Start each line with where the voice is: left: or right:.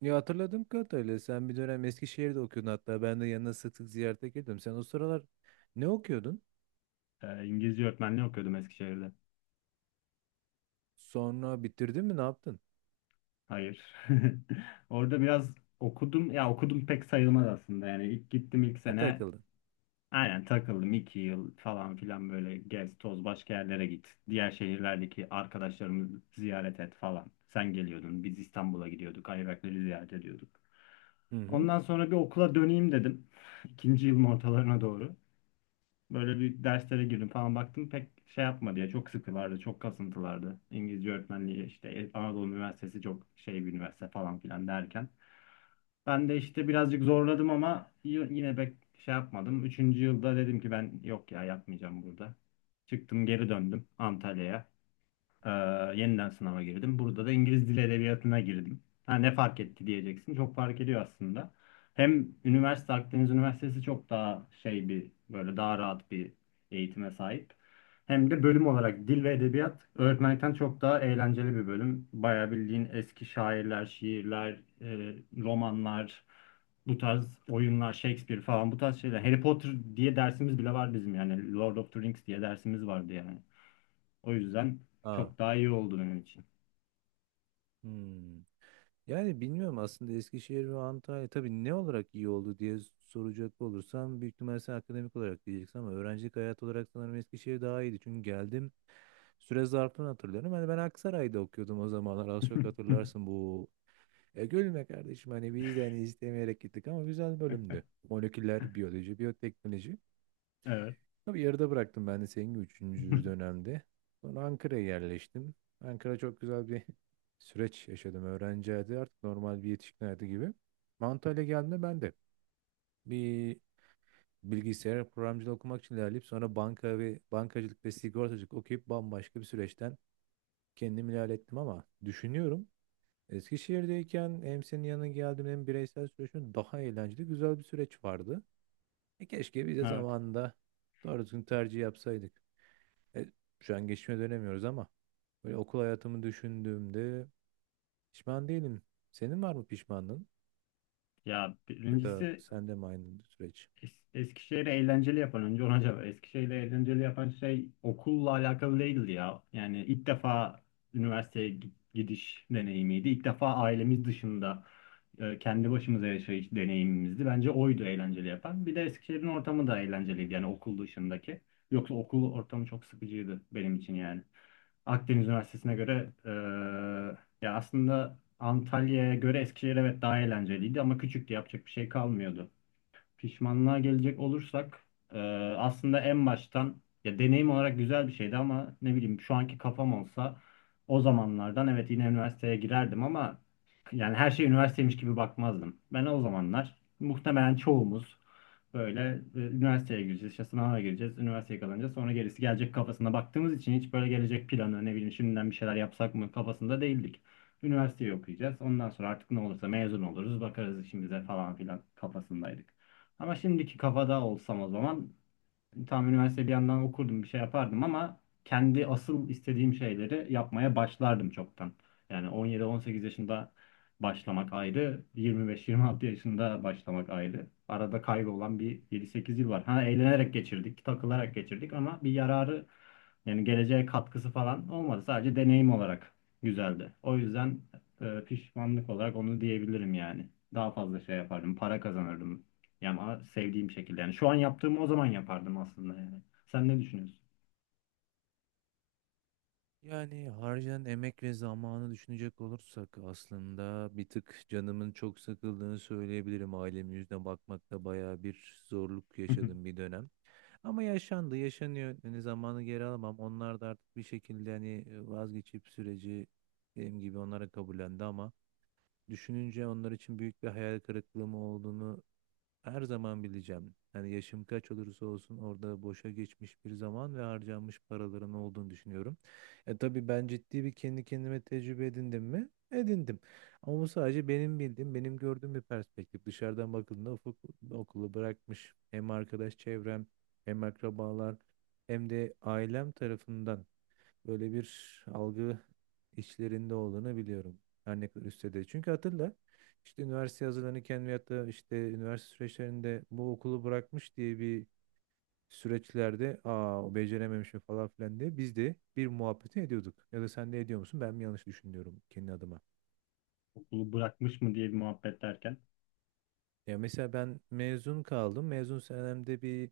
right: Ya hatırladığım kadarıyla sen bir dönem Eskişehir'de okuyordun, hatta ben de yanına sık sık ziyarete geliyordum. Sen o sıralar ne okuyordun?
left: İngilizce öğretmenliği okuyordum Eskişehir'de.
right: Sonra bitirdin mi, ne yaptın?
left: Hayır. Orada biraz okudum. Ya okudum pek sayılmaz aslında. Yani ilk gittim ilk
right: Ha,
left: sene.
right: takıldın.
left: Aynen takıldım iki yıl falan filan, böyle gez toz başka yerlere git. Diğer şehirlerdeki arkadaşlarımızı ziyaret et falan. Sen geliyordun. Biz İstanbul'a gidiyorduk. Ayvakları ziyaret ediyorduk.
right: Hı hı.
left: Ondan sonra bir okula döneyim dedim. İkinci yılın ortalarına doğru. Böyle bir derslere girdim falan, baktım pek şey yapmadı ya, çok sıkılardı, çok kasıntılardı. İngilizce öğretmenliği işte Anadolu Üniversitesi çok şey bir üniversite falan filan derken. Ben de işte birazcık zorladım ama yine pek şey yapmadım. Üçüncü yılda dedim ki ben yok ya, yapmayacağım burada. Çıktım geri döndüm Antalya'ya. Ee, Yeniden sınava girdim. Burada da İngiliz Dili Edebiyatı'na girdim. Ha, ne fark etti diyeceksin. Çok fark ediyor aslında. Hem üniversite Akdeniz Üniversitesi çok daha şey bir, böyle daha rahat bir eğitime sahip. Hem de bölüm olarak dil ve edebiyat öğretmenlikten çok daha eğlenceli bir bölüm. Bayağı bildiğin eski şairler, şiirler, romanlar, bu tarz oyunlar, Shakespeare falan, bu tarz şeyler. Harry Potter diye dersimiz bile var bizim yani. Lord of the Rings diye dersimiz vardı yani. O yüzden
right: Aa.
left: çok daha iyi oldu benim için.
right: Hmm. Yani bilmiyorum aslında, Eskişehir ve Antalya tabii ne olarak iyi oldu diye soracak olursam büyük ihtimalle sen akademik olarak diyeceksin, ama öğrencilik hayatı olarak sanırım Eskişehir daha iyiydi. Çünkü geldim, süre zarfını hatırlıyorum. Hani ben Aksaray'da okuyordum o zamanlar, az çok hatırlarsın bu. Ya gülme kardeşim, hani biz de hani istemeyerek gittik ama güzel bölümdü. Moleküler biyoloji, biyoteknoloji.
left: Evet.
right: Tabii yarıda bıraktım ben de senin gibi üçüncü dönemde. Sonra Ankara'ya yerleştim. Ankara çok güzel bir süreç yaşadım. Öğrenci hayatı artık normal bir yetişkin hayatı gibi. Antalya geldiğimde ben de bir bilgisayar programcılığı okumak için ilerleyip sonra banka ve bankacılık ve sigortacılık okuyup bambaşka bir süreçten kendimi ilerlettim, ama düşünüyorum, Eskişehir'deyken hem senin yanına geldim hem bireysel süreçin daha eğlenceli, güzel bir süreç vardı. E keşke biz de
left: Evet.
right: zamanında doğru düzgün tercih yapsaydık. E, şu an geçmişe dönemiyoruz ama böyle okul hayatımı düşündüğümde pişman değilim. Senin var mı pişmanlığın?
left: Ya
right: Ya da
left: birincisi,
right: sende mi aynı süreç?
left: Eskişehir'i eğlenceli yapan, önce ona cevap. Eskişehir'i eğlenceli yapan şey okulla alakalı değildi ya. Yani ilk defa üniversiteye gidiş deneyimiydi. İlk defa ailemiz dışında kendi başımıza yaşayış deneyimimizdi. Bence oydu eğlenceli yapan. Bir de Eskişehir'in ortamı da eğlenceliydi yani, okul dışındaki. Yoksa okul ortamı çok sıkıcıydı benim için yani. Akdeniz Üniversitesi'ne göre, ya aslında Antalya'ya göre Eskişehir evet daha eğlenceliydi ama küçüktü, yapacak bir şey kalmıyordu. Pişmanlığa gelecek olursak, e, aslında en baştan ya deneyim olarak güzel bir şeydi ama ne bileyim, şu anki kafam olsa o zamanlardan, evet yine üniversiteye girerdim ama yani her şey üniversiteymiş gibi bakmazdım. Ben o zamanlar, muhtemelen çoğumuz, böyle üniversiteye gireceğiz, işte sınava gireceğiz, üniversiteye kalınca sonra gerisi gelecek kafasına baktığımız için hiç böyle gelecek planı, ne bileyim, şimdiden bir şeyler yapsak mı kafasında değildik. Üniversiteyi okuyacağız. Ondan sonra artık ne olursa, mezun oluruz, bakarız işimize falan filan kafasındaydık. Ama şimdiki kafada olsam o zaman tam üniversite bir yandan okurdum, bir şey yapardım ama kendi asıl istediğim şeyleri yapmaya başlardım çoktan. Yani 17-18 yaşında başlamak ayrı, 25-26 yaşında başlamak ayrı. Arada kaybolan bir 7-8 yıl var. Ha, eğlenerek geçirdik, takılarak geçirdik ama bir yararı, yani geleceğe katkısı falan olmadı. Sadece deneyim olarak güzeldi. O yüzden pişmanlık olarak onu diyebilirim yani. Daha fazla şey yapardım, para kazanırdım yani, ama sevdiğim şekilde. Yani şu an yaptığımı o zaman yapardım aslında yani. Sen ne düşünüyorsun?
right: Yani harcayan emek ve zamanı düşünecek olursak aslında bir tık canımın çok sıkıldığını söyleyebilirim. Ailemin yüzüne bakmakta bayağı bir zorluk yaşadım bir dönem. Ama yaşandı, yaşanıyor. Hani zamanı geri alamam. Onlar da artık bir şekilde hani vazgeçip süreci benim gibi onlara kabullendi, ama düşününce onlar için büyük bir hayal kırıklığı mı olduğunu her zaman bileceğim. Yani yaşım kaç olursa olsun orada boşa geçmiş bir zaman ve harcanmış paraların olduğunu düşünüyorum. E tabii ben ciddi bir kendi kendime tecrübe edindim mi? Edindim. Ama bu sadece benim bildiğim, benim gördüğüm bir perspektif. Dışarıdan bakıldığında ufuk okulu bırakmış. Hem arkadaş çevrem, hem akrabalar, hem de ailem tarafından böyle bir algı içlerinde olduğunu biliyorum. Her ne kadar üstte de. Çünkü hatırla, işte üniversite hazırlanırken veyahut da işte üniversite süreçlerinde bu okulu bırakmış diye bir süreçlerde, aa o becerememişim falan filan diye biz de bir muhabbeti ediyorduk. Ya da sen de ediyor musun? Ben mi yanlış düşünüyorum kendi adıma?
left: Okulu bırakmış mı diye bir muhabbet derken.
right: Ya mesela ben mezun kaldım. Mezun senemde bir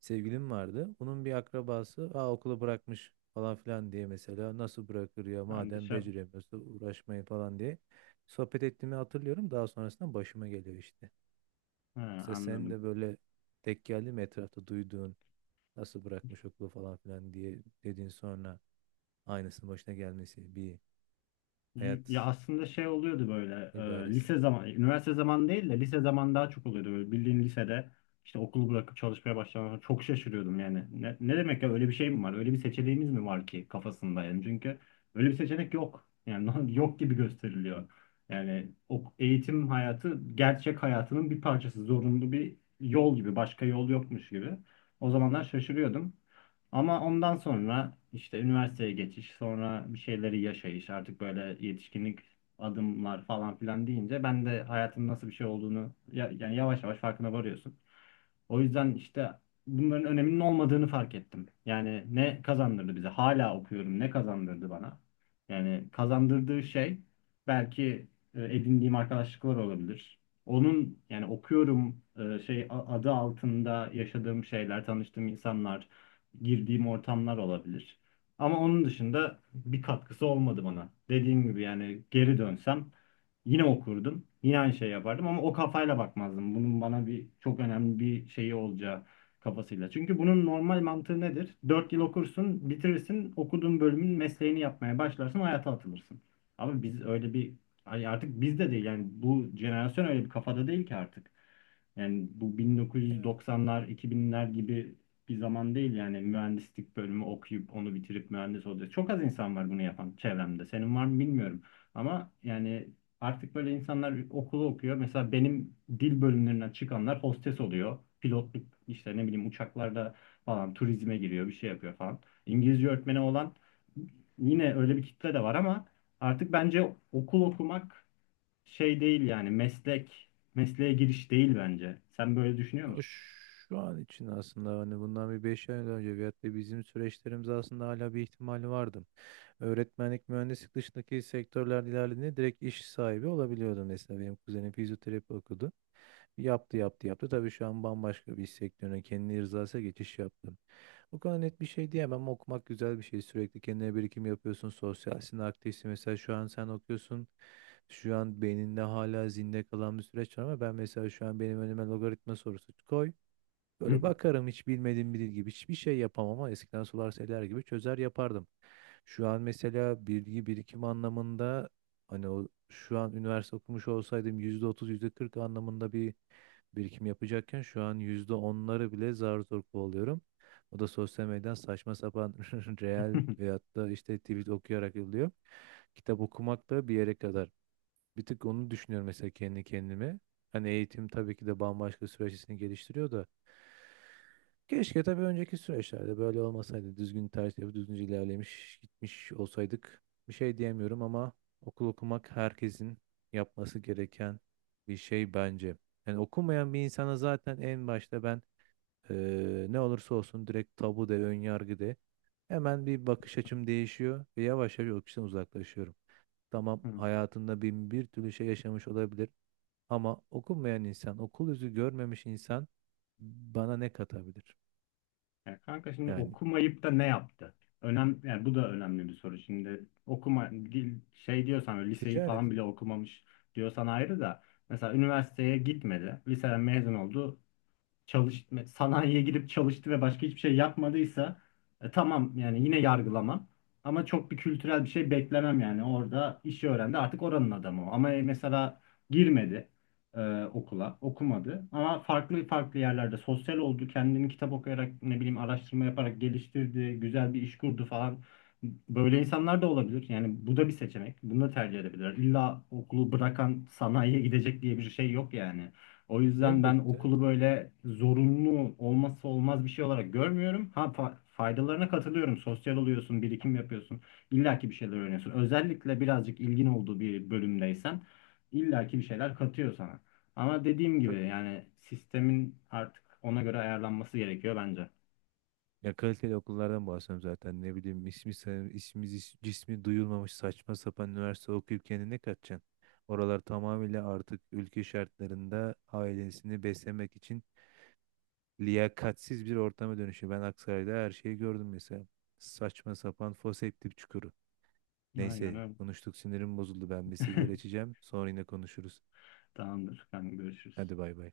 right: sevgilim vardı. Bunun bir akrabası aa, okulu bırakmış falan filan diye, mesela nasıl bırakır ya,
left: Ben
right: madem
left: dışarı...
right: beceremiyorsa uğraşmayın falan diye sohbet ettiğimi hatırlıyorum. Daha sonrasında başıma geliyor işte.
left: Ha,
right: Mesela sen
left: anladım.
right: de böyle tek geldi mi etrafta duyduğun nasıl bırakmış okulu falan filan diye dediğin, sonra aynısının başına gelmesi bir
left: Ya
right: hayat
left: aslında şey oluyordu, böyle
right: ibaresi.
left: lise zaman, üniversite zaman değil de lise zaman daha çok oluyordu. Böyle bildiğin lisede işte okulu bırakıp çalışmaya başlamaya çok şaşırıyordum yani. Ne demek ya, öyle bir şey mi var? Öyle bir seçeneğimiz mi var ki, kafasında yani, çünkü öyle bir seçenek yok. Yani yok gibi gösteriliyor. Yani eğitim hayatı gerçek hayatının bir parçası, zorunlu bir yol gibi, başka yol yokmuş gibi. O zamanlar şaşırıyordum. Ama ondan sonra işte üniversiteye geçiş, sonra bir şeyleri yaşayış, artık böyle yetişkinlik adımlar falan filan deyince, ben de hayatın nasıl bir şey olduğunu yani yavaş yavaş farkına varıyorsun. O yüzden işte bunların öneminin olmadığını fark ettim. Yani ne kazandırdı bize? Hala okuyorum. Ne kazandırdı bana? Yani kazandırdığı şey belki edindiğim arkadaşlıklar olabilir. Onun, yani okuyorum adı altında yaşadığım şeyler, tanıştığım insanlar, girdiğim ortamlar olabilir. Ama onun dışında bir katkısı olmadı bana. Dediğim gibi, yani geri dönsem yine okurdum. Yine aynı şey yapardım ama o kafayla bakmazdım. Bunun bana bir çok önemli bir şeyi olacağı kafasıyla. Çünkü bunun normal mantığı nedir? 4 yıl okursun, bitirirsin, okuduğun bölümün mesleğini yapmaya başlarsın, hayata atılırsın. Ama biz öyle bir, hani artık biz de değil yani, bu jenerasyon öyle bir kafada değil ki artık. Yani bu 1990'lar, 2000'ler gibi bir zaman değil yani, mühendislik bölümü okuyup onu bitirip mühendis olacak. Çok az insan var bunu yapan çevremde. Senin var mı bilmiyorum. Ama yani artık böyle insanlar okulu okuyor. Mesela benim dil bölümlerinden çıkanlar hostes oluyor. Pilotluk işte, ne bileyim, uçaklarda falan, turizme giriyor, bir şey yapıyor falan. İngilizce öğretmeni olan yine, öyle bir kitle de var ama artık bence okul okumak şey değil yani, mesleğe giriş değil bence. Sen böyle düşünüyor
right: O
left: musun?
right: Şu an için aslında hani bundan bir 5 ay önce veyahut da bizim süreçlerimiz aslında hala bir ihtimali vardı. Öğretmenlik, mühendislik dışındaki sektörler ilerlediğinde direkt iş sahibi olabiliyordu. Mesela benim kuzenim fizyoterapi okudu. Yaptı, yaptı, yaptı. Tabii şu an bambaşka bir iş sektörüne kendi rızasıyla geçiş yaptı. O kadar net bir şey diyemem ama okumak güzel bir şey. Sürekli kendine birikim yapıyorsun. Sosyalsin, aktifsin. Mesela şu an sen okuyorsun. Şu an beyninde hala zinde kalan bir süreç var, ama ben mesela şu an benim önüme logaritma sorusu koy. Böyle bakarım hiç bilmediğim biri gibi, hiçbir şey yapamam, ama eskiden sular seller gibi çözer yapardım. Şu an mesela bilgi birikim anlamında, hani o şu an üniversite okumuş olsaydım %30 yüzde kırk anlamında bir birikim yapacakken, şu an yüzde onları bile zar zor kovalıyorum. O da sosyal medyadan saçma sapan reel veyahut da işte tweet okuyarak oluyor. Kitap okumak da bir yere kadar. Bir tık onu düşünüyorum mesela kendi kendime. Hani eğitim tabii ki de bambaşka süreçlerini geliştiriyor da, keşke tabii önceki süreçlerde böyle olmasaydı. Düzgün tercih yapıp düzgünce ilerlemiş gitmiş olsaydık. Bir şey diyemiyorum, ama okul okumak herkesin yapması gereken bir şey bence. Yani okumayan bir insana zaten en başta ben ne olursa olsun direkt tabu de, ön yargı de. Hemen bir bakış açım değişiyor ve yavaş yavaş o kişiden uzaklaşıyorum. Tamam, hayatında bin bir türlü şey yaşamış olabilir ama okumayan insan, okul yüzü görmemiş insan bana ne katabilir?
left: Ya kanka, şimdi
right: Yani
left: okumayıp da ne yaptı? Yani bu da önemli bir soru. Şimdi okuma şey diyorsan, öyle liseyi
right: Ticaret.
left: falan bile okumamış diyorsan ayrı da, mesela üniversiteye gitmedi. Liseden mezun oldu, çalıştı, sanayiye girip çalıştı ve başka hiçbir şey yapmadıysa, tamam yani, yine yargılamam. Ama çok bir kültürel bir şey beklemem yani. Orada işi öğrendi. Artık oranın adamı o. Ama mesela girmedi okula, okumadı. Ama farklı farklı yerlerde sosyal oldu. Kendini kitap okuyarak, ne bileyim, araştırma yaparak geliştirdi. Güzel bir iş kurdu falan. Böyle insanlar da olabilir. Yani bu da bir seçenek. Bunu da tercih edebilirler. İlla okulu bırakan sanayiye gidecek diye bir şey yok yani. O yüzden ben
right: Elbette.
left: okulu böyle zorunlu, olmazsa olmaz bir şey olarak görmüyorum. Ha, faydalarına katılıyorum. Sosyal oluyorsun, birikim yapıyorsun. İlla ki bir şeyler öğreniyorsun. Özellikle birazcık ilgin olduğu bir bölümdeysen illa ki bir şeyler katıyor sana. Ama dediğim gibi,
right: Tabii.
left: yani sistemin artık ona göre ayarlanması gerekiyor bence.
right: Ya kaliteli okullardan bahsediyorum zaten. Ne bileyim, ismi, ismi cismi duyulmamış saçma sapan üniversite okuyup kendine ne katacaksın? Oralar tamamıyla artık ülke şartlarında ailesini beslemek için liyakatsiz bir ortama dönüşüyor. Ben Aksaray'da her şeyi gördüm mesela. Saçma sapan foseptik çukuru.
left: Aynen
right: Neyse,
left: öyle.
right: konuştuk, sinirim bozuldu. Ben bir sigara içeceğim. Sonra yine konuşuruz.
left: Tamamdır. Ben görüşürüz.
right: Hadi bay bay.